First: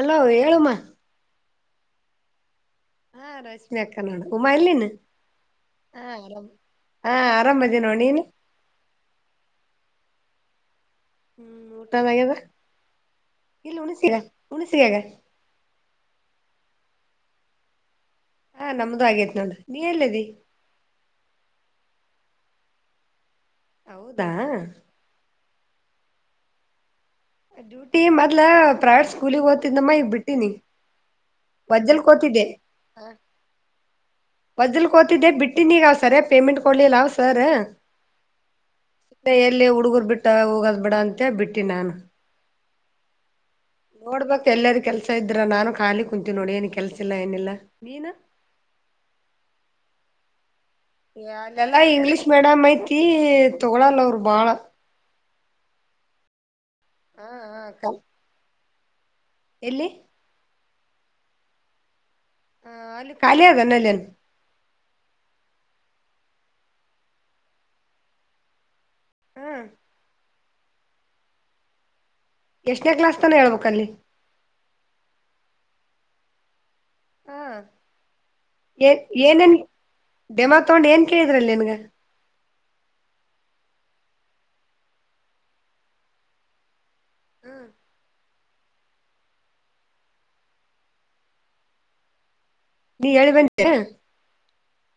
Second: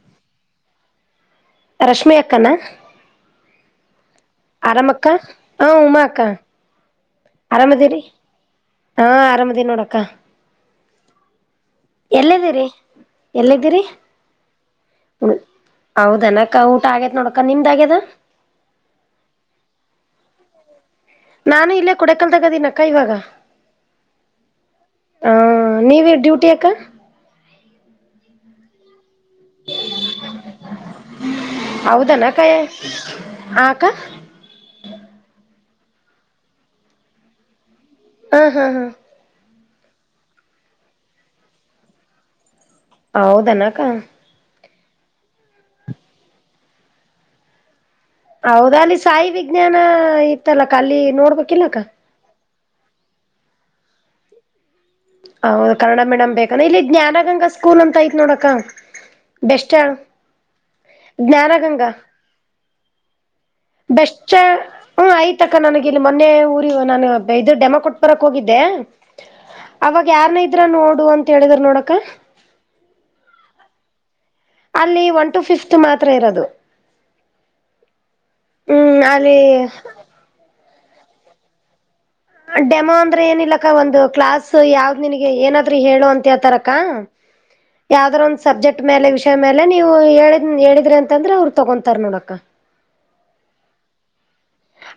Hello ಹೇಳಮ್ಮ ರಶ್ಮಿ ಅಕ್ಕನಾ ಹಾ, ರಶ್ಮಿ ಅಕ್ಕ ನೋಡ ಉಮಾ ಎಲ್ಲಿನ ಆರಾಮಾಗಿದ್ದೀರಾ ಅಕ್ಕ ಹೂ ಹಾ ಅಕ್ಕ ಆರಾಮ್ ಹಾ ಆರಾಮದಿ ನೋಡ್ ಅರಾಮದಿರಿ ನೀನು ಹಾ ಅರಾಮದೀನ ನೋಡಕ್ಕ ಊಟ ಮಾಡಿದ್ವಿ ಎಲ್ಲಿದ್ದೀರಿ ಎಲ್ಲಿದ್ದೀರಿ ಹೌದಕ್ಕ ಊಟ ಆಗಿದೆ ಅಕ್ಕ ನಿಮ್ದು ಆಗಿದ್ಯಾ ಹಾ ನಮ್ದು ಆಗೇತ್ ನೋಡ ನೀ ಎಲ್ಲಿದ್ದಿ ನಾನು ಇಲ್ಲೇ ಕೊಡೆ ಕೆನಲ್ ಆಗಿದೀನಿ ಇವಾಗ ಹೌದಾ ಹಾ ನೀವ ಡ್ಯೂಟಿ ಅಕ್ಕ ಡ್ಯೂಟಿ ಮೊದಲು ಪ್ರವೇಟ್ ಸ್ಕೂಲ್ ನಾಗ ಹೋಗ್ತಾ ಇದೆ ಇವಾಗ ಬಿಟ್ಟಿದ್ದೀನಿ ಪಕ್ಕದಲ್ಲೇ ಹೌದನಕ್ಕ ಕೂತಿದ್ದೆ ಅಕ್ಕ ಪೇಮೆಂಟ್ ಕೊಡ್ಲಿಲ್ವಾ ಸರ್ ಹಾ ಹಾ ಹಾ ಹುಡುಗರನ ಬಿಟ್ಟು ಹೋಗಬಾರದು ಅಂತ ಬಿಟ್ಟಿದೀನಿ ಹೌದು ನೋಡಬೇಕು ಕೆಲಸ ಎಲ್ಲರ ಖಾಲಿ ಇದ್ಯಾ ಅಂತ ನಾನು ಸುಮ್ನೆ ಕಾಲಿ ಕೂತಿದೀನಿ ನೋಡಬೇಕು ಎಲ್ಲಿ ಸಿಗುತ್ತೆ ಕೆಲಸ ಅಂತ ಹೌದ ಅಲ್ಲಿ ಸಾಯಿ ವಿಜ್ಞಾನ ಇತ್ತಲಕ್ಕ ಅಲ್ಲಿ ನೋಡ್ಬೇಕಕ್ಿಲ್ಲಕ್ಕ ಣ ಮೈತಿ ತೊಗೊಳಲ್ಲ ಅವರು ಬಾಳ ಹೌದು ಕನ್ನಡ ಮೀಡಿಯ್ ಬೇಕಂದ್ರೆ ಇಲ್ಲಿ ಹಾ ಜ್ಞಾನಗಂಗಾ ಹಾ ಸ್ಕೂಲ್ ಕ ಅಂತ ಆಯತ್ ನೋಡಕ್ಕ ಬೆಸ್ಾ ಎಲ್ಲಿ ಜ್ಞಾನ ಗಂಗಾ ಹ ಅಲ್ಲಿ ಖಾಲಿ ಆಗಣ ಅಲ್ಲಿ ಹ್ಮ್ ಆಯ್ತಕ್ಕ ನನಗ ಇಲ್ಲಿ ಮೊನ್ನೆ ಊರಿ ನಾನು ಇದು ಡೆಮ ಕೊಟ್ಪುರಕ್ ಹೋಗಿದ್ದೆ ಹ ಅವಾಗ ಯಾರ್ನ ಇದ್ರ ನೋಡು ಅಂತ ಹೇಳಿದ್ರ ನೋಡಕ ಎಷ್ಟನೇ ಕ್ಲಾಸ್ ತಾನ ಹೇಳ್ಬೇಕಲ್ಲಿ ಅಷ್ಟು ಮಾತ್ರ ಇರೋದು ಹಾ ಹ್ಮ್ ಅಲ್ಲಿ ಏನನ್ ಡೆಮಾಕ್ ತೊಗೊಂಡು ಏನ್ ಕೇಳಿದ್ರಲ್ಲಿ ನಿನ್ಗ ಡೆಮೋ ಅಂದ್ರೆ ಏನಿಲ್ಲಕ್ಕ ಒಂದು ಕ್ಲಾಸ್ ಯಾವ್ದ್ ನಿನಗೆ ಏನಾದ್ರೂ ಹೇಳುವ ಅಂತ ಹಳ್ತಾರಕ್ಕ ಯಾವದ್ರ ಒಂದ್ ಸಬ್ಜೆಕ್ಟ್ ಮೇಲೆ ವಿಷಯ ಮೇಲೆ ನೀವು ಹೇಳ ಹೇಳಿದ್ರಿ ಅಂತಂದ್ರೆ ಅವ್ರರು ತಗೊಂತಾರ್ ನೋಡಕ್ಕ ನೀ ಹೇಳಿ ಬಂದೇ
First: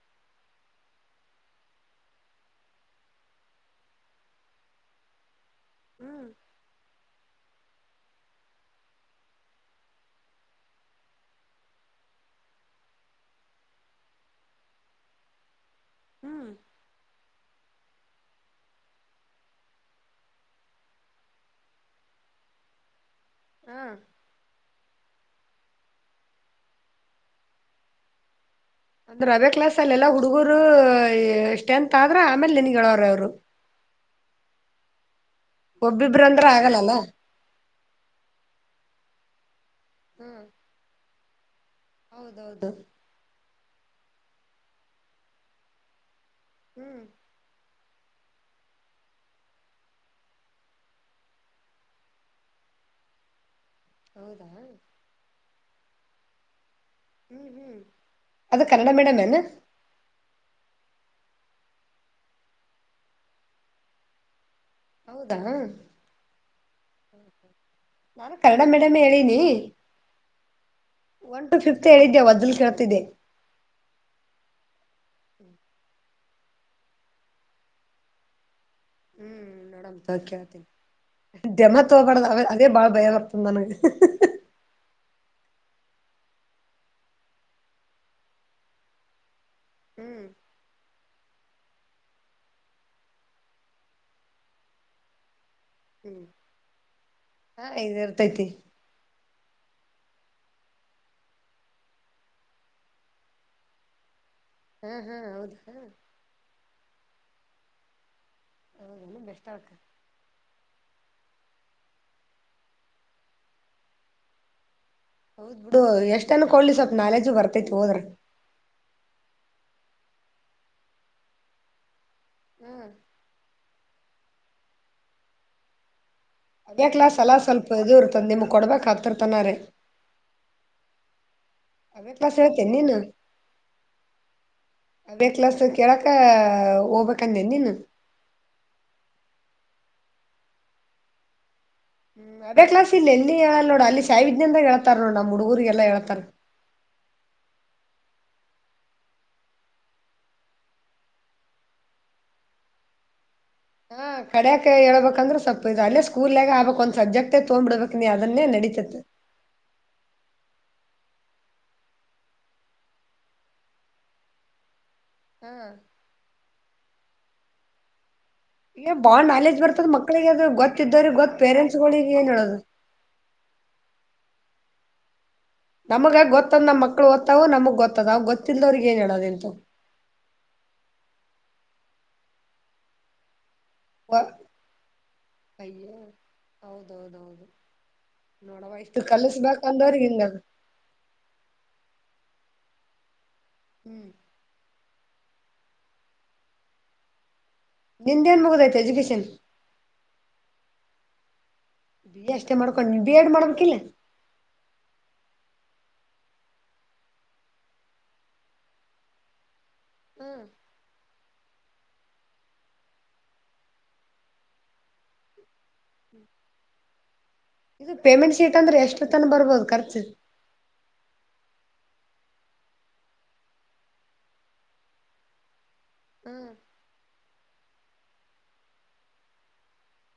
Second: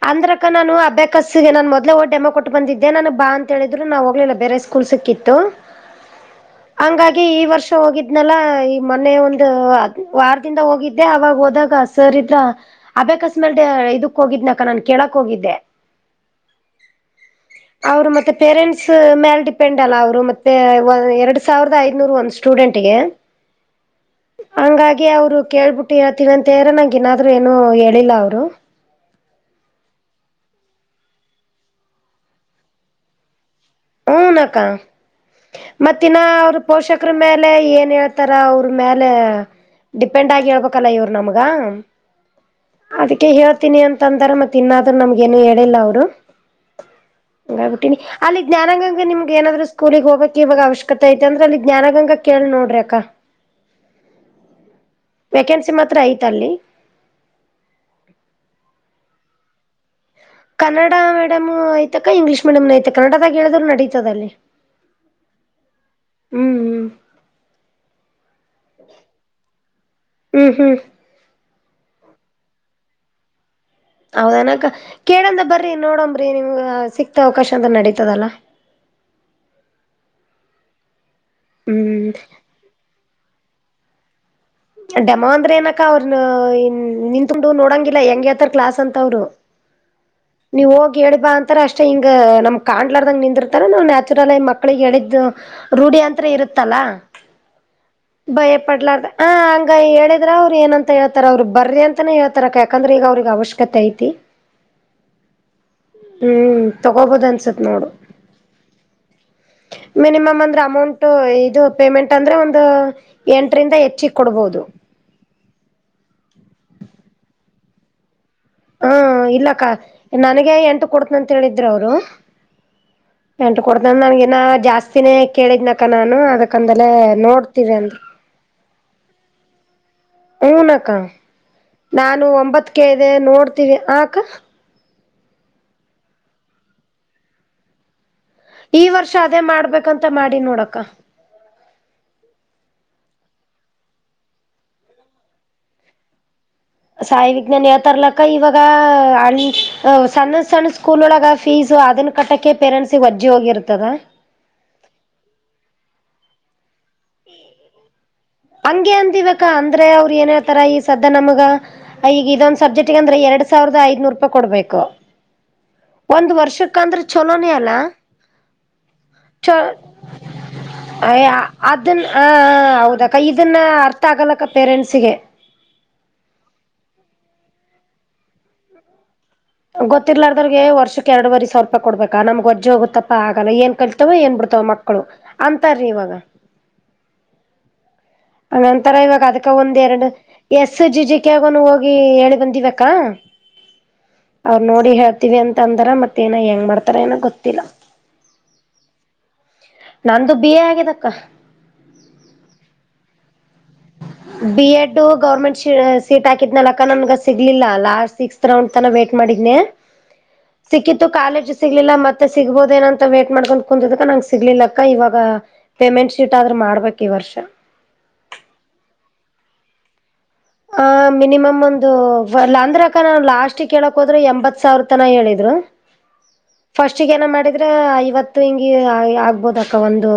ಹ ಅಂದ್ರಕ್ಕ ನಾನು ಅ ಬೇಕಸ್ಸಿಗೆ ನಾನ ಮೊದೇ ಹಓ ಡೆಮ ಕೊಟ್ಟ ಬಿದ್ದೆ ನು ಬಾ ಅಂತಿದ್ರು ನಾವು ಹೋಗಲಿಲ್ಲ ಬೇರೆ ಸ್ಕೂಲ್ ಸಿಕ್ ಕಿತ್ತು ಹ್ಮ್ ಹಂಗಾಗಿ ಈ ವರ್ಷ ಹೋಗಿದ್ನಲ್ಲ ಈ ಮೊನೆೆ ಒಂದು ವಾರದಿಂದ ಹೋಗಿದ್ದೆ ಅವಾಗ ಹೋದಾಗ ಸರ್ ಇದ್ರ ಅ ಬೇಕಸ್ಮೇಲ್ ಹೋಗಿದ್ನಕ ನಾನನ್ ಕೇಳಕ್ ಹೋಗಿದ್ದೆ ಹ್ಮ್ ಅವರು ಮತ್ತೆ ಪೇರೆಂಟ್ಸ್ ಮೇಲೆ ಡಿಪೆಂಡ್ ಅಲ್ಲ ಅವ್ರು ಮತ್ತೆ ಎರಡ್ ಸಾವಿರದ ಐದ್ನೂರು ಒಂದ್ ಸ್ಟು ಡಂಟಿಗೆ ಹ ಹಂಗಾಗಿ ಅವ್ರು ಕೇಳ್ಬಿಟ್ಟು ಇರತವ ಅಂತ ಹೇಳ್ರ ನಂಗಗೆ ಏನಾದ್ರು ಏನು ಹೇಳಿಲ್ಲ ಅವ್ರು ಅಂದ್ರ ರವೆ ಕ್ಲಾಸ್ ಅಲ್ಲ ಎಲ್ಲಾ ಹುಡುಗರುಷ್ಟೆ ಎಂತ ಆದ್ರ ಆಮೇಲೆ ನನ್ಗೆವ್ರ ಅವ್ರು ಹಊನ ಅಕ್ಕ ಮತ್ತಿನ ಒಬ್ಬಿಬ್ರ ಅಂದ್ರ ಅವ್ರ ಆಗಲ್ಲಲ್ಲ ಪೋಷಕರ ಮೇಲೆ ಏನ್ ಹೇಳ್ತಾರ ಅವರು ಇ್ರ ಮೇಲೆ ಡಿಪೆಂಡ್ ಹ್ಮ್ ಆಗಿ ಹೇಳ್ಬೇಕಲ್ಲ ಇವ್ರು ನಮ್ಗ ಹೌದೌದು ಅದಕ್ಕೆ ಹೇಳ್ತೀನಿ ಅಂತಂದ್ರ ಮತ್ತತ್ ಇನ್ನಾದ್ರರು ನಮ್ಗೇನು ಹೇಳಿಲ್ಲ ಅವರು ಹ್ಮ್ ಹಂಗಬುಟ್ಟೀಿನಿ ಅಲ್ಲಿ ಜ್ಞಾನಗಂಗ ನಿಮಗೆ ಏನಾದ್ರು ಸ್ಕೂಲಗ್ ಹೋಗಕ್ ಇವಾಗ ಅವಶ್ಯಕತೆ ಐತೆ ಅಂದ್ರೆ ಅಲ್ಲಿ ಜ್ಞಾನಂಗ ಕೇಳಿ ನೋಡ್ರಿ ಅಕಾ ಹೌದಾ ಹತ್ರ ಐತ ಅಲ್ಲಿ ಹ್ಮ್ ಹ್ಮ್ ಅದು ಕನ್ನಡ ಮೇಡಮ್ ಏನ ಕನ್ನಡ ಮೀಡಿಯಮು ಐ್ತಕ್ಕ ಇಂಗ್ಲಷ ಮೀಡಿಯಮ್ನ ಐತೆತ ಕನ್ನಡದಾಗ ಹೇಳಿದ್ರು ನಡೀತದಲ್ಲಿ ಹೌದಾ ನ ಕನ್ನಡ ಮೇಡಮ್ ಹೇಳಿನಿ ಹ್ಮ್ ಹ್ಮ್ ಒನ್ ಟು ಫಿಫ್ತ್ ಹೇಳಿದ್ದೆ ವದಲು ಕೇಳ್ತಿದ್ದಿದೆ ಹೌದನಕ ಕೇಳಂದ ಬರ್ರಿ ನೋಡಂಬ್ರಿ ನಿಮ್ಗ ಸಿಕ್ತ ಅವಕಾಶ ಅಂತ ನಡತದಲ್ಲ ಹ್ಮ್ ನೋಡ ಕೇಳ್ತೀನಿ ದಮ್ಮತ್ ಹ್ಮ್ ತಗ ಅದೇ ಬಾಳ ಭಯವತ ತಂದನಗೆ ಡಮಾ ಅಂದ್ರೆ ಏನಕ ಅವ್ರನ ನಿನ್ಂತುಂಡು ನೋಡಂಗಿಲ್ಲ ಹೆಂಗ ಯತಾರ ಕ್ಲಾಸ್ ಅಂತ ಅವ್ರು ಹ್ಮ್ ಹೇಳಿಬಾ ಅಂತರ ಅಷ್ಟೆ ಹಿಂಗ ನಮ್ ಕಾಣ್ಲಾರದಂಗ ನಿಂದಿರ್ತಾರೆ ನಾವವು ನ್ಯಾಚುರಲ್ ಆಗ ಮಕ್ಳಿಗೆಗೆ ಹೇಳಿದ್ದು ರೂಢಿ ಹ್ಮ್ ಅಂತ ಇರುತ್ತಲ್ಲ ಹಾ ಇದ ಇರ್ತೈತಿ ಭಯ ಪಡ್ಲಾರ ಹ ಹಂಗ ಹೇಳಿದ್ರ ಅವ್ರರು ಏನಂತ ಹೇಳ್ತಾರ ಅವ್ರರು ಬರ್ರಿ ಅಂತಾನೇ ಹೇಳ್ತಾರ ಯಾಕಂದ್ರೆ ಈಗ ಅವ್ರಿಗೆ ಅವಶ್ಯಕತೆ ಐತಿ ಹಾ ಹಾ ಹೌದಾ ಹ್ಮ್ ತಗೋಬೋದನ್ಸತ್ ನೋಡು ಹೌದೇನು ಬೆಸ್ಟ್ ಅಳಕ ಮಿನಿಮಮ್ ಅಂದ್ರಮೋನ್ ಇದು ಪೇಮೆಂಟ್ ಅಂದ್ರೆ ಒಂದು ಎಂಟರಿಂದ ಹೆಚ್ಚಿಗೆ ಕೊಡ್ಬಹುದು ಹೌದ್ ಬಿಡು ಎಷ್ಟ ಅನ್ ಕೊಡ್ಲಿ ಸ್ವಲ್ಪ ನಾಲೇಜು ಬರ್ತೈತಿ ಹೋದ್ರ ಹ್ಮ ಇಲ್ಲಕ್ಕ ನನಗ ಎಂಟು ಕೊಡ್ತನಂತ ಹೇಳಿದ್ರರು ಅವ್ರು ಹ್ಮ್ ನ ನನ್ಗ ನ ಜಾಸ್ತಿನೇ ಕೇಳಿದ್ನಕ ನಾನು ಅದಕ್ಕಂದಲೆ ಅ್ಯಾಕ್ಲಾ ಸಲ ನೋಡ್ತೀವಿ ಸ್ವಲ್ಪ ಅಂದ್ರು ಎದುರುತಂದ ನಿಮ್ಗೆ ಕೊಡ್ಬೇಕಕ್ಾಗಗ್ತಿರ್ತಾನಾರೆ ಹಊನ ಅಕ್ಕ ನಾನು ಕ್ಲಾಸ್ ಹೇಳ್ತೇನ್ ಒಂಬತ್ ಕೆ ಇದೆ ನೋಡ್ತೀವಿ ಅಕ ಬ ಕ್ಲಸ್ ಕೇಳಕ ಹೋಗ್ಬೇಕಂದೇ ನೀನು ಈ ವರ್ಷ ಅದೇ ಮಾಡ್ಬೇಕಂತ ಮಾಡಿ ನೋಡಕ್ಕ ಹ್ಮ್ ಅದೇ ಕ್ಲಸ್ ಇ ಎಲ್ಲಿ ಹೇಳಲ್ ನೋಡ ಅಲ್ಲಿ ಸಿಿದ್ಞ ಅಂದ ಹೇಳ್ತಾರ ನೋಡ ನಮ್ಮ ಹುಡುಗೂರಿಗೆಲ್ಲಾ ಹೇಳ್ತಾರ ಸಾಯಿ ವಿಜ್ಞಾನನ್ ಯತರ್ಲಕ್ಕ ಇವಾಗ ಅ ಸಣ್ಣ ಸಣ್ಣ ಸ್ಕೂಲ್ ಒಳಗ ಫೀಸ್ ಅದನ್ನ ಕಟ್ಟಕ್ಕೆ ಪೇರೆಟ್ಸ್ಗಜ್ಜ ಹೋಗಿರುತ್ತೆ ಹಾ ಕಡ್ಯಾಕ ಹೇಳ್ಬೇಕಂದ್ರೆ ಸ್ವಪ ಇದು ಅಲ್ಲೇ ಸ್ಕೂಲ್ಾಗ ಆಬಬೇಕಕ್ ಒಂತ ಹಂಗೆ ಅಂತಬೇಕ ಅಂದ್ರೆ ಅವ್ರ ಏನ ತರ ಈಗ ಸದ ನಮಗ ಈಗ ಇದೊಂದ್ ಸಬ್ಜೆಕ್ಟ್ಗ ಅಂದ್ರೆ ಎರಡ್ ಸಾವಿರದ ಐದ್ನೂರ್ ರೂಪಾಯಿ ಕೊಡ್ಬೇಕು ಹಾ ಒಂದ್ ವರ್ಷಕ್ಕಂದ್ರೆ ಚಲೋನೇ ಅಲ್ಲ ಬಾಳ ಚ ನಾಲೆಜ್ ಬರ್ತದ ಮಕ್ಳಿಗೆ ಅ ಗೊತ್ತ ಇದೋ್ರ ಗೊತ್ ಪೇರೆಂಟ್ಸ್ ಅದನ್ನ ಹ ಹೌದಕ್ಕ ಇದನ್ನ ಅರ್ಥ ಆಗಲ್ಲಕ್ಕ ಪೇರೆಂಟ್ಸಗೆ ನಮಗ ಗೊತ್ತದ್ ನಮ್ಮ ಮಕ್ಳು ದತ್ತತವು ನಮಗ್ ಗೊತ್ತದ್ವು ಗೊತ್ತಿಲ್ಲಲ್ದ್ರಗ್ ಏನು ಹೇಳೋದ ಎಂತ ಗೊತ್ತಿಿಲ್ಲಾರದ್ರಗ್ಗೆ ವರ್ಷಕ್ಕೆ ಎರಡ್ುವರೆ ಸಾವಿರೂಪ ಕೊಡ್ಬೇಕಾ ನಮ್ಗೆೊಜ ಹೋಗುತ್ತಪ್ಪಾ ಆಗಲ್ಲ ಏನ್ ವ ಕಲ್ತವ ಏನ್ ಬಿಿಡ್ತಾವ ಮಕ್ಕಳು ಅಂತಾರಿ ಅಯ್ಯೋ ಇವಾಗ ಹೌದೌದೌದು ನೋಡವ ಹಂತರ ಇಷ್ಟು ಇವಾಗ ಅದಕ ಕಲಸ್ಬೇಕ್ ಒಂದ್ ಅಂದವ್ರಿಗ್ ಎರಡು ಹಿಂಗದ ಎಸ್ ಜಿಜಿಕಗ ಹೋಗಿ ಹೇಳಿ ಬಂತ ದಿವಕ್ಕಾ ಹ್ಮ್ ನಡಿ ಹೇಳ್ತೀವಿ ಅಂತ ಅಂದರ ಮತ್ತ ಏನ ಹೆಂಗ್ ಮಾಡ್ತಾರಏನೋ ಗೊತ್ತಿಲ್ಲ ನಿಂಡಿಯನ್ ಬಗುದಾಯತ ಎಜ್ಯುಕೇಶನ್ ನಂದುು ಬಿಿಯ ಆಗಿದಕ್ಕ ಬಿ ಅಷ್ಟೇ ಮಾಡ್ಕೊಂಡು ನೀ ಬಿ ಎಏಡ್ ಮಾಡಬ. B Ed government. ಸೀಟ್ ಹಾಕಿದ್ನ ಅಕ್ಕ ನನ್ಗೆ ಸಿಗ್ಲಿಲ್ಲ ಲಾಸ್ಟ್ ಸಿಕ್ಸ್ತ್ ರೌಂಡ್ ತನ ವೇಟ್ ಮಾಡಿದ್ನನೆ. ಹ್ಮ್ ಸಿಕ್ಕಿತ್ತು ಕಾಲ. ಸಿಗ್ಲಿಲ್ಲ ಮತ್ತೆ ಸಿಗ್ಬೋದ ಏನಂತ ವೇಟ್ ಮಾಡ್ಕೊಂಡು ಕುಂದದಕ ನಂಗೆ ಸಿಗ್ಲಿಲ್ಲಕ್ಕ ಇವಾಗ. ಪೇಮೆಂಟ್ ಶೀಟ್ ಆದ್ರೂ ಮಾಡ್ಬೇಕ ಈ ವರ್ಷ. ತ ಬರ್ಬೋದು ಖರ್ಚು. ಆ ಮಿನಿಮಮ್ ಒಂದು ಅಂದ್ರಕ್ಕ ನಾ ಲಾಸ್ಟ್ ಕೇಳಕ್ ಹೋದ್ರೆ ಎಂಬತ್ ಸಾವಿರ ತನ ಹೇಳಿದ. ಹ್ಮ್ [inaudible] ಫಸ್ಟ್ಗ ಏನ ಮಾಡಿದ್ರ ಐವತ್ತು ಹಿಂಗಿ ಆಗ್ಬೋದ ಅಕ್ಕ ಒಂದು.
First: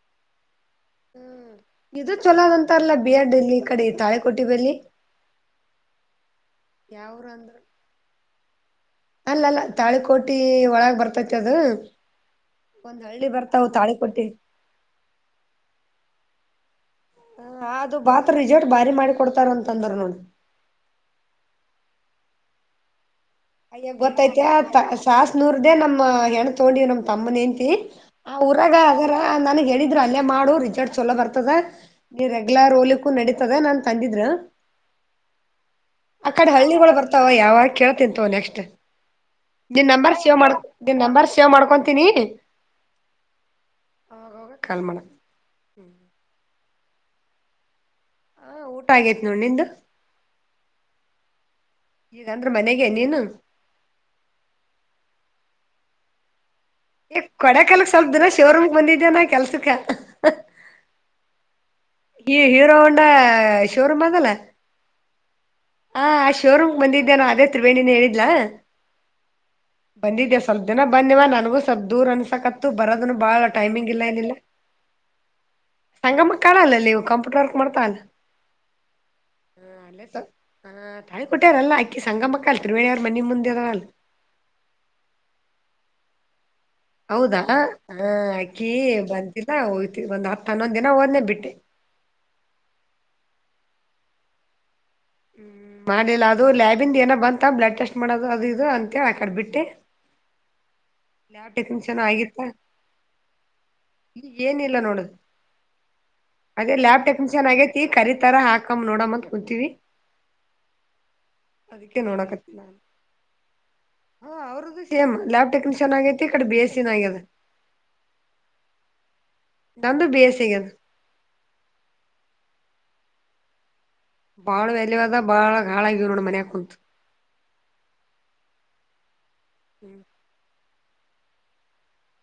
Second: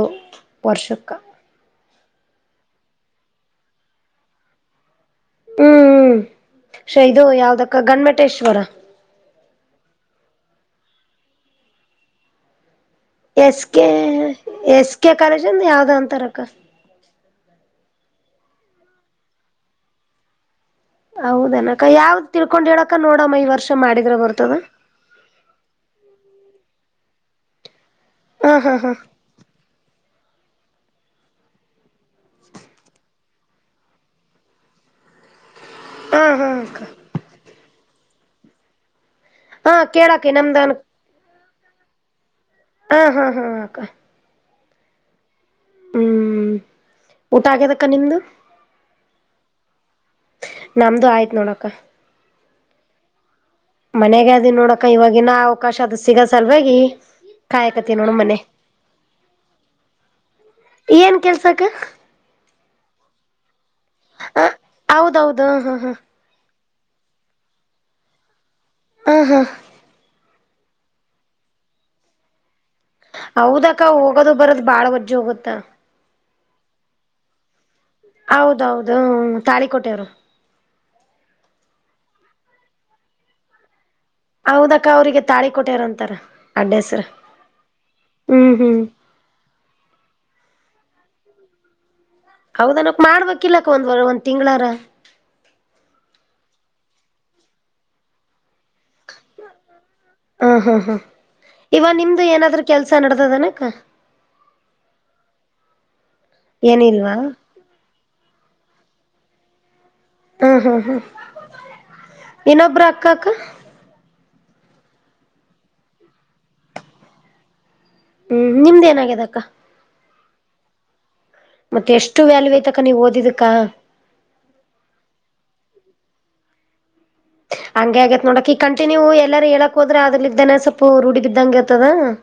ವರ್ಷುಕ್ಕ. ಹ್ಮ್ ಇದು ಚಲೋದ್ ಅಂತಾರಲ್ಲ ಬಿಎಡ್ ಈ ಕಡೆ ತಾಳೆಕೋಟಿ ದಲ್ಲಿ. ಹ್ಮ್ ಹ್ಮ್ ಶ ಇದು ಯಾವ್ದಕ್ಕ ಗನ್ಮಟೇಶ್ವರ. ಅಲ್ಲ ಅಲ್ಲ ತಾಳಿಕೋಟಿ ಒಳಗ ಬರ್ತೈತಿ ಅದು. ಒಂದ್ ಹಳ್ಳಿ ಎಸ್ ಬರ್ತಾವ K Talikoti S K college ಅಂದ ಯಾವ್ದ ಅಂತರಕ್ಕ. ಹ ಅದು ಬಾತ್ರ ರಿಸರ್ಲ್ಟ್ ಭಾರಿ ಮಾಡಿ ಕೊಡ್ತಾರ ಅಂತಂದ್ರ ನೋಡಿ. ಹೌದನಕ ಯಾವ್ದ್ ತಿಳ್ಕೊಂಡ್ ಹೇಳಕ ನೋಡ. ಅಯ್ಯ ಗೊತ್ತೈತ ಸಾಸ ನೂರ್ದೇ ನಮ್ಮ ಹೆಣ್ಣ ತಗೊಂಡಿವ್ ನಮ್ ತಮ್ಮನ ಹೆಂಡ್ತಿ. ಆ ಹಾ ಹಾ ಊರಾಗ ಹಾ ಅಗರ ನನ್ಗ್ ಹೇಳಿದ್ರು. ಅಲ್ಲೇ ಮಾಡು ರಿಚರ್ಡ್ ಚೊಲೋ ಬರ್ತದೆ ನೀ ರೆಗ್ಯುಲರ್ ಹೋಲಿಕ್ಕೂ ನಡೀತದೆ ನನ್ ತಂದಿದ್ರು. ಹ [inaudible] ಆ ಕಡೆ ಹಳ್ಳಿಗಳು ಬರ್ತಾವ ಯಾವಾಗ ಕೇಳ್ತಿಂತವ ನೆಕ್ಸ್ಟ್. ಹಾ ನಿನ್ ನಂಬರ್ ಕೇಳಾಕಿ ಸೇವ್ ಮಾಡ್ ನಮ್ದನ್ ನಿ ನಂಬರ್ ಸೇವ್ ಮಾಡ್ಕೊಂತನಿ. ಹಾ ಹಾ ಹಾ ಅಕ್ಕ. ಕಾಲ್ ಮಾಡ. ಉಟಾಕದ. ಹ ಊಟ ಆಗೇತ್ ನೋಡ್ ನಿಂದು. ನಮ್ದು ಆಯ್ತ್ ನೋಡಕ್ಕ. ಈಗಂದ್ರ ಮನೆಗೆ ನೀನು ಮನೆಗೆ ಅದ ನೋಡಕ ಇವಾಗಿನ ಅವಕಾಶ ಅದು ಸಿಗಸಲ್ವ. ಏ ಕೊಡ ಕಾಲಕ್ ಸ್ವಲ್ಪ ದಿನ ಶೋರೂಮ್ಕ್ ಬಂದಿದ್ದೇ ನಾ ಕೆಲ್ಸಕ್ಕ. ಸಾಕ. ಈ ಹೀರೋ ಉಂಡ ಶೋರೂಮ್ ಅದಲ್ಲ ಹಾ ಹಾ ಹಾ ಆ ಆ ಶೋರೂಮ್ ಬಂದಿದ್ದ್ಯಾ ನ ಅದೇ ತ್ರಿವೇಣ ಹೇಳಿದಿಲ್ಲ ಹ ಹಾ ಬಂದಿದ್ಯಾ. ಸ್ವಲ್ ದಿನ ಬಂದಿವ ನನಗೂ ಸ್ಲ್ಪ ದೂರ ಅನ್ಸಕತ್ತೆ. ಬರದನು ಬಾಳ ಹೌದಕ್ಕ ಟೈಮಿಂಗ್ ಇಲ್ಲ ಹೋಗೋದು ನಿಲ್ಲ ಬರೋದು ಬಾಳ ವಜ್ಜಿ ಹೋಗುತ್ತ ಸಂಗಮ್ಮ. ಕಾಣಲ್ಲ ನೀವು ಕಂಪ್ಯೂಟರ್ಕ್ ಮಾಡ್ತಾಲ್ಲ. ಹೌದೌದು ತಾಳಿಕೋಟೆಯವರು. ಸ ಹ ತಾಯಿ ಕೊಟ್ಟ್ಯಾರಲ್ಲ ಅಕ್ಕಿ ಸಂಗಮಕ್ಕ ಅ ತಿರಿವೇಳಿ ಅವ್ರ ಮನೆ ಮುಂದೆರಲ್ಲ. ಹೌದಕ್ಕ ಅವ್ರಿಗೆ ತಾಳಿ ಕೊಟೇರಂತಾರ. ಹೌದಾ ಹ ಅಕಿ ಹ್ಮ್ ಬಂತ. ನ ಹೋಗಯ್ತಿವಿ ಒಂದ ಹನ್ನೊಂದ್ ದಿನ ಹೋದ್ನೆೇ ಬಿಟ್ಟೆ. ಹೌದನಕ್ ಮಾಡ್ಬೇಕಕ್ ಇಲ್ಲಾಕ್ಕ ಒಂದ್ವ ಒಂದ್ ತಿಂಗ್ಗಳಾರ. ಹ್ಮ್ ಮಾಡಿಲ್ಲ ಅದು ಲ್ಯಾಬಿಂದು ಏನ ಬಂತ ಬ್ಲಡ್ ಟೆಸ್ಟ್ ಮಾಡೋದು ಅದು ಇದು ಅಂತ ಹೇಳ ಕಡ್ಬಿಟ್ಟಿ. ಹ ಹಾ ಹಾ ಲ್ಯಾಬ್ ಟೆಕ್ನಿ ಇವ ಚನ ನಿಮ್ದು ಆಗಿತ್ತ ಏನಾದ್ರೂ ಕೆಲ್ಸ ನಡ್ದದನಕ್ಕ ಈಗ ಏನಿಲ್ಲ ನೋಡುದು. ಅದೇ ಲ್ಯಾಬ್ ಏನಿಲ್ವಾ ಟೆಕ್ನಿಷಿಯನ್ ಆಗೇತಿ ಕರಿತರ ಹಾಕಮ ನೋಡ ಅಂತ ಕುೂಂತೀವಿ. ಹ್ಮ ಹ್ಮ್ ಹ್ಮ್ ಇನ್ನೊಬ್ಬ್ರ ಅಕ್ಕ ಅಕ್ಕ. ಹ ಅವ್ರದ್ದು ಸೇಮ್ ಲ್ಯಾಬ್ ಟೆಕ್ನಿಷಿಯನ್ ಆಗೈತಿ ಈ ಕಡೆ ಬಿ ಎಸ್ಸ ಆಗ್ಯದ. ಹ್ಮ್ ನಿಮ್ದ್ ಏನ ಆಗಿದೆ ಅಕ್ಕ. ನಂದು ಬಿ ಎಸ್ ಸಿ ಅಗೆದ. ಮತ್ತೆ ಎಷ್ಟು ವ್ಯಾಲ್ಯೂ ಐ್ತಕ ನೀವ್ ಓದಿದಕ್ಕಾ. ಬಾಳ ವ್ಯಾಲೂ ಅದ ಬಾಳ ಗಾಳ ಆಗೇವ್ ನೋಡ ಮನ್ಯಾಕ ಕುಂತ. ಹಂಗೆ ಆಗೇತ್ ನೋಡಕ್ ಈ ಕಂಟಿನ್ಯೂ ಎಲ್ಲಾರೂ ಹ್ಮ್ ಹೇಳಕ್ದ್ರೆ ಅದಲಿಂದನ ಸ್ವಲ್. ರೂಢಿ ಬಿದ್ದಂಗ ಇರ್ತದ ಆತದ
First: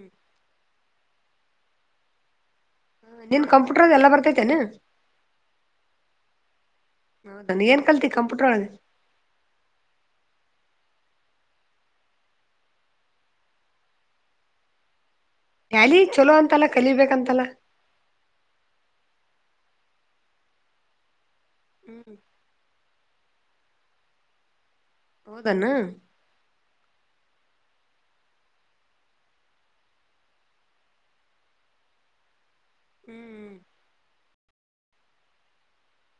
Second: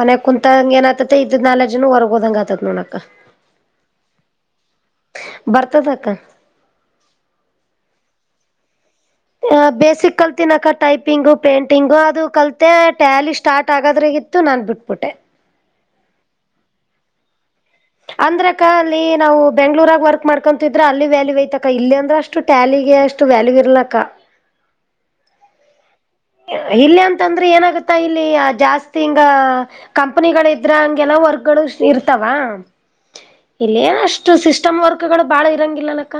ಮನೆ ಕುಂತಂಗ ಏನ. ತ್ತ ಇದ್ದ ಕ್ನೌಲೆಜ್ ಜನ ಹೊರ್ ಹೋ ಹಂಗ ಆತ. ಹ ನಿಂಗ ಕಂಪ್ಯೂಟರ್ದ ಎಲ್ಲ ಬರ್ತೈತೇನೆ. ಬರ್ತದಕ್ಕ ಹೌದನ್ ಏನ್ ಕಲ್ತಿ ಕಂಪ್ಯೂಟರ್ ಒಳಗೆ. ಬೇಸಿಕ್ ಕಲ್ತಿನಕ್ಕ ಟೈಪಿಂಗು ಪೇಂಟಿಂಗು ಅದು ಕಲ್ತೆ ಟ್ಯಾಲಿ ಸ್ಟಾರ್ಟ್ ಆಗದ್ರ. ಇತ್ತು ನಾನ್ ಬಿಟ್ಬಿಟ್ಟೆ. ಟ್ಯಾಲಿ ಚೊಲೋ ಅಂತಲ್ಲ ಕಲಿಬೇಕಂತಲ್ಲ. ಅಂದ್ರಕ್ಕ ಅಲ್ಲಿ ನಾವು ಬೆಂಗಳೂರುದಾಗ್ ವರ್ಕ್ ಮಾಡ್ಕೊಂತಿದ್ರ ಅಲ್ಲಿ ವ್ಯಾಲಯ ಐತ. ತಕ್ಕ ಇಲ್ಲ ಅಂದ್ರೆ ಹ್ಮ್ ಅಷ್ಟು ಟ್ಯಾಲಿಗೆ ಅಷ್ಟು ವ್ಯಾಲ್ಯೂ ಇರ್ಲಕ್ಕ. ಹೌದೆನ್. ಇಲ್ಲಿ ಅಂತಂದ್ರೆ ಏನಾಗುತ್ತ ಇಲ್ಲಿ ಜಾಸ್ತಿ ಹಿಂಗ ಕಂಪನಿಗಳ ಇದ್ರ ಹಂಗೆಲ್ಲ. ವರ್ಗ್ಗಳು ಇರ್ತಾವ. ಹ್ಮ್ ಇಲ್ಲ ಏನ ಅಷ್ಟು ಸಿಸ್ಟಮ್ ವರ್ಕ್ ಗಳು ಬಾಳ ಇರಂಗಿಲ್ಲಕ್ಕ.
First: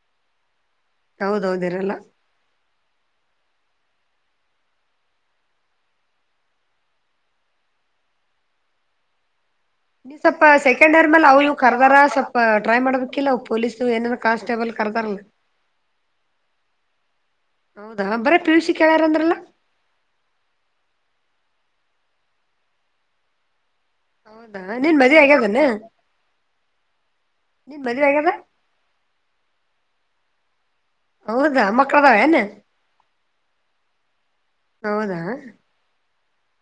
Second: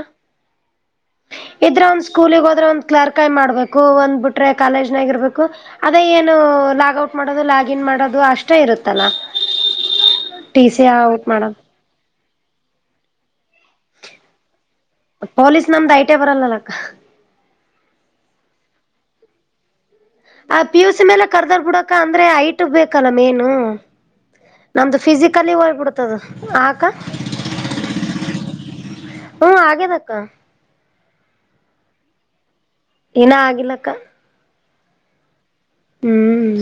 ಇದ್ರೆ ಹೌದೌದಿರಲ್ಲ ಒಂದ್ ಸ್ಕೂಲಗ್ ಹೋದ್ರೆ ಒಂದ್ ಕ್ಲರ್ಕೈ ಆಗಿ ಮಾಡ್ಬೇಕು ಒಂದ್ ಬಿಟ್ರೆ. ಕಾಲೇಜ್ನಾಗ ಇರ್ಬೇಕು ಅದೇ ಏನು ಲಾಗ್ಔಟ್ ಮಾಡೋದು ಲಾಗಿನ್ ಮಾಡೋದು ಅಷ್ಟೇ ಇರುತ್ತಲ್ಲ. ನೀವು ಸ್ವಲ್ಪ ಟಿ ಸಿ ಸೆಕೆಂಡ್ ಇಯರ್ ಮೇಲೆ ಔಟ್ ಅವ್ಇವ ಮಾಡೋದು ಕರ್ದಾರ ಸ್ವಲ್ಪ ಟ್ರೈ ಮಾಡ್ಬೇಕಿಲ್ಲವು ಪೊಲೀಸ ಏನರೆ ಕಾನ್ಸ್ಟೇಬಲ್. ಕರದಾಳ ಪೊಲೀಸ್ ನಮ್ದ್ ಐಟೇ ಬರಲ್ಲಕ್ಕ ಹೌದಾ ಬರೇ ಪಿ ಯು ಸಿ. ಕೇಳ್ಯಾರ್ ಅಂದ್ರ ಅಲ್ಲಾ. ಆ ಪಿ ಯುಸಿ ಮೇಲೆ ಕರ್ದರ್ ಬಿಡಕ ಅಂದ್ರೆ ಹೈಟ್ ಬೇಕಲ್ಲ ಮೇನು. ಹೌದಾ ನಿನ್ ನಮ್ದು ಮದ್ವೆ ಫಿಸಿಕಲಿ ಆಗ್ಯದನ ಹೋಗ್ಬಿಡ್ತದ ಆ ಆಕಾ. ನಿನ್ ಮದ್ವೆ ಆಗ್ಯದ ಹ್ಮ ಆಗೆದ ಅಕ್ಕಾ. ಹೌದಾ ಮಕ್ಕಳ ಅದಾವ ಏನ್. ಇನ ಆಗಿಲ್ಲಕ್ಕ. ಹೌದಾ. ಹ್ಮ್.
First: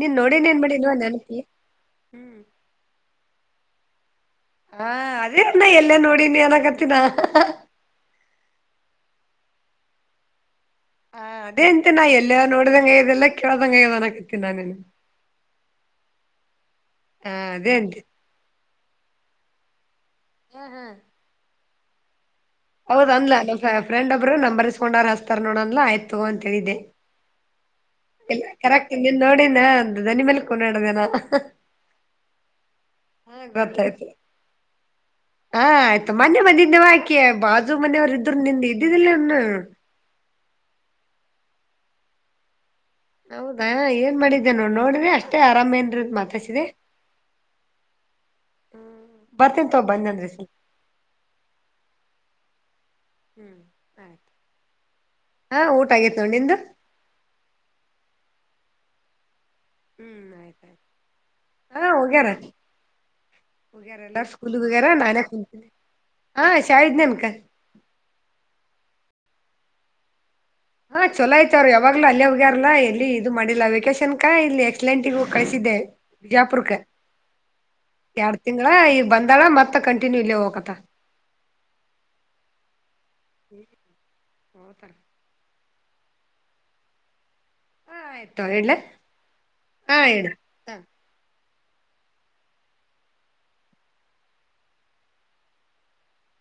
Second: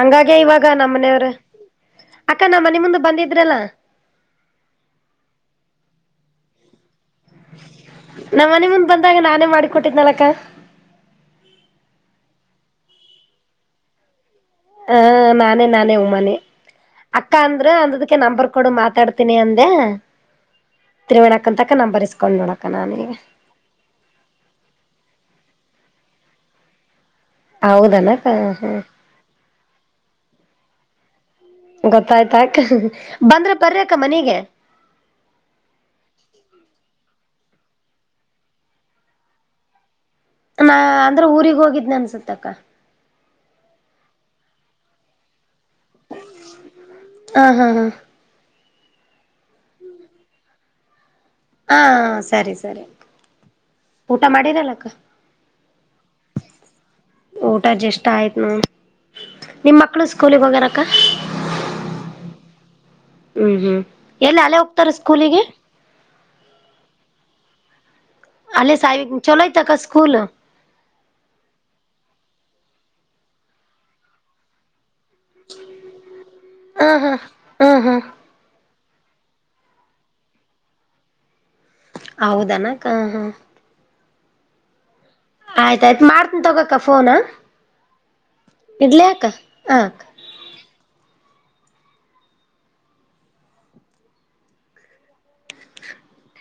ನೀನ್ ನೋಡಿನ್ ಏನ್ ಇವಾಗ ನಮ್ಮ್ ಮಾಡಿಲ್ವಾ ಮನೆಯವ್ರ ನೆನಪಿ ಹ್ಮ್ ಅಕ್ಕ ನಮ್ಮ್ ಮನೆ ಮುಂದೆ ಬಂದಿದ್ರಲ್ಲ. ಹಾ ಅದೇತ್ನ ಎಲ್ಲೇ ನೋಡ ನೀ ಏನಕತಿನ ನಾ. ನಮ್ಮ ಮನೆ ಮುಂದ್ ಬಂದಾಗ ನಾನೇ ಮಾಡಿ ಕೊಟ್ಟಿದ್ನಲಕ್ಕ. ಹ ಅದೇ ಅಂತ ನಾ ಎಲ್ಲ ನೋಡಿದಂಗಯದೆಲ್ಲ ಕೇಳ್ದಂಗಯದ ಅನಕತಿನಿ ನನಾ ನಿಂಗ್. ಹ ನಾನೇ ನಾನೇ ಉಮ್ಮಾನಿ ಅಕ್ಕ ಅಂದ್ರ ಅದೇ ಅಂತೆ ಅಂದದಕ್ಕೆ ನಂಬರ್ ಕೊಡು ಮಾತಾಡ್ತೀನಿ ಅಂದೆ. ಹಾ ಹಾ ತ್ರಿವೇಣಿ ಅಕ್ಕನ್ಹಂತಕೆ ನಾ ಬರಿಸಸ್ಕೊಂಡ್ ನೋಡಕ. ಹೌದ ಅಂದಲ ನಿಮ ಫ್ರೆಂಡ್ ಒಬ್ರು ನಂಬರ್ಸ್ಕೊಂಡ್ ಹಸ್ತಾರ ನೋಡಂದಲ ಆಯ್ತು ಅಂತ ಹೇಳಿದ್ದೆ. ಹೌದನಕ್ಕ ಇಲ್ಲ ಹ್ಮ ಕರೆಕ್ಟ್ ನೀನ್ ನೋಡಿನಂದ ದನಿ ಮೇಲೆ ಕೊಂಡಾಡದೇನಾ. ಗೊತ್ತಾಯ್ತ ಆಕ ಬಂದ್ರೆ ಬರಕ್ಕ ಗೊತ್ತಾಯ್ತು ಮನಗೆ. ಹಾ ಆಯ್ತು ಮೊನ್ನೆ ಬಂದಿದ್ದೆವುಾಕಿ. ಅಕೆ ಬಾಜು ಮನೆಯವ್ರು ಇದರು ನಿಂದ ಇದ್ದಿದ್ದಿಲ್ಲನ್ನು ನಾ ಅಂದ್ರೆ ಊರಿಗೆ ಹೋಗಿದ್ನ ಅನ್ಸತ್ತಕ್ಕ ನಾ. ಹೌದಾ ಏನ್ ಮಾಡಿದ್ದೇ ನೋ ನೋಡ್ರಿ ಅಷ್ಟೇ ಆರಾಮೇ ನ್ರ ಮಾತಸಿದೆ. ಹಾ ಹಾ ಹಾ. ಹ್ಮ್ ಬರ್ತನ್ ತ ಬಂದಂದ್ರ. ಹಾ ಸರಿ ಸರಿ. ಹ್ಮ್ ಊಟ ಆಯ್ತು ಮಾಡಿರಲ್ಲಕ್ಕ ಹ ಊಟ ಆಗಿತ್ ನೋ ನಿಂದು. ಊಟ ಜಷ್ಟ ಆಯ್ತ್ನು. ನಿಮ್ ಮಕ್ಳು ಹ್ಮ್ ಸ್ಕೂಲಿಗೆ ಹೋಗ್ಯಾರಕ್ಕ. ಆಯ್ತಾಯ್ತು ಹ್ಮ್ ಹ್ಮ್ ಹೋಗ್ಯಾರ್ ಎಲ್ಲ ಎಲ್ಲಿ ಸ್ಕೂಲ್ ಅಲ್ಲೇ ಹೋಗ್ಯಾರ್ ಹೋಗ್ತಾರ ನಾನೇ ಸ್ಕೂಲಿಗೆ ಕುನೆ ಹಾ ಶಾ ಇದ್ನ ಅನ್ಕ. ಅಲ್ಲೇ ಸಾಲಿಗೂ ಚಲೋಯ್ತಕ್ಕ ಸ್ಕೂಲ್. ಹಾ ಚಲೋ ಆಯತ ಅವ್ರು ಯಾವಾಗಲೂ ಅಲ್ಲೆ ಹೋಗ್ಯಾರಲ್ಲಾ ಎಲ್ಲಿ ಇದು ಮಾಡಿಲ್ಲಾ ವೇಕೇಶನ್ಕ ಇಲ್ಲಿ. ಅಟ್ಲಂಟಿಗು ಕಳಸಿದ್ದೆ ಬಿಜಾಪುರಕ್ಕೆ ಹ ಹಾ ಹ ಹಾ ಎರಡ್ ತಿಂ ಈಗ ಬಂದಾಳ ಮತ್ತ ಕಂಟಿನ್ಯೂ ಇಲ್ಲೇ ಹೋಗತ್ತ. ಹೌದನಾಕ್ಕ ಹಾ. [unintelligible] ಆಯ್ತಾಯ್ತ್ ಮಾಡ್ತಿನ್ ತೊಗೋಕ ಫೋನಾ. ಹಾ ಆಯ್ತು ಹೇಳ ಹ ಅಕ್ಕ ಹಾ ಹೇಳು ಹ [unintelligible]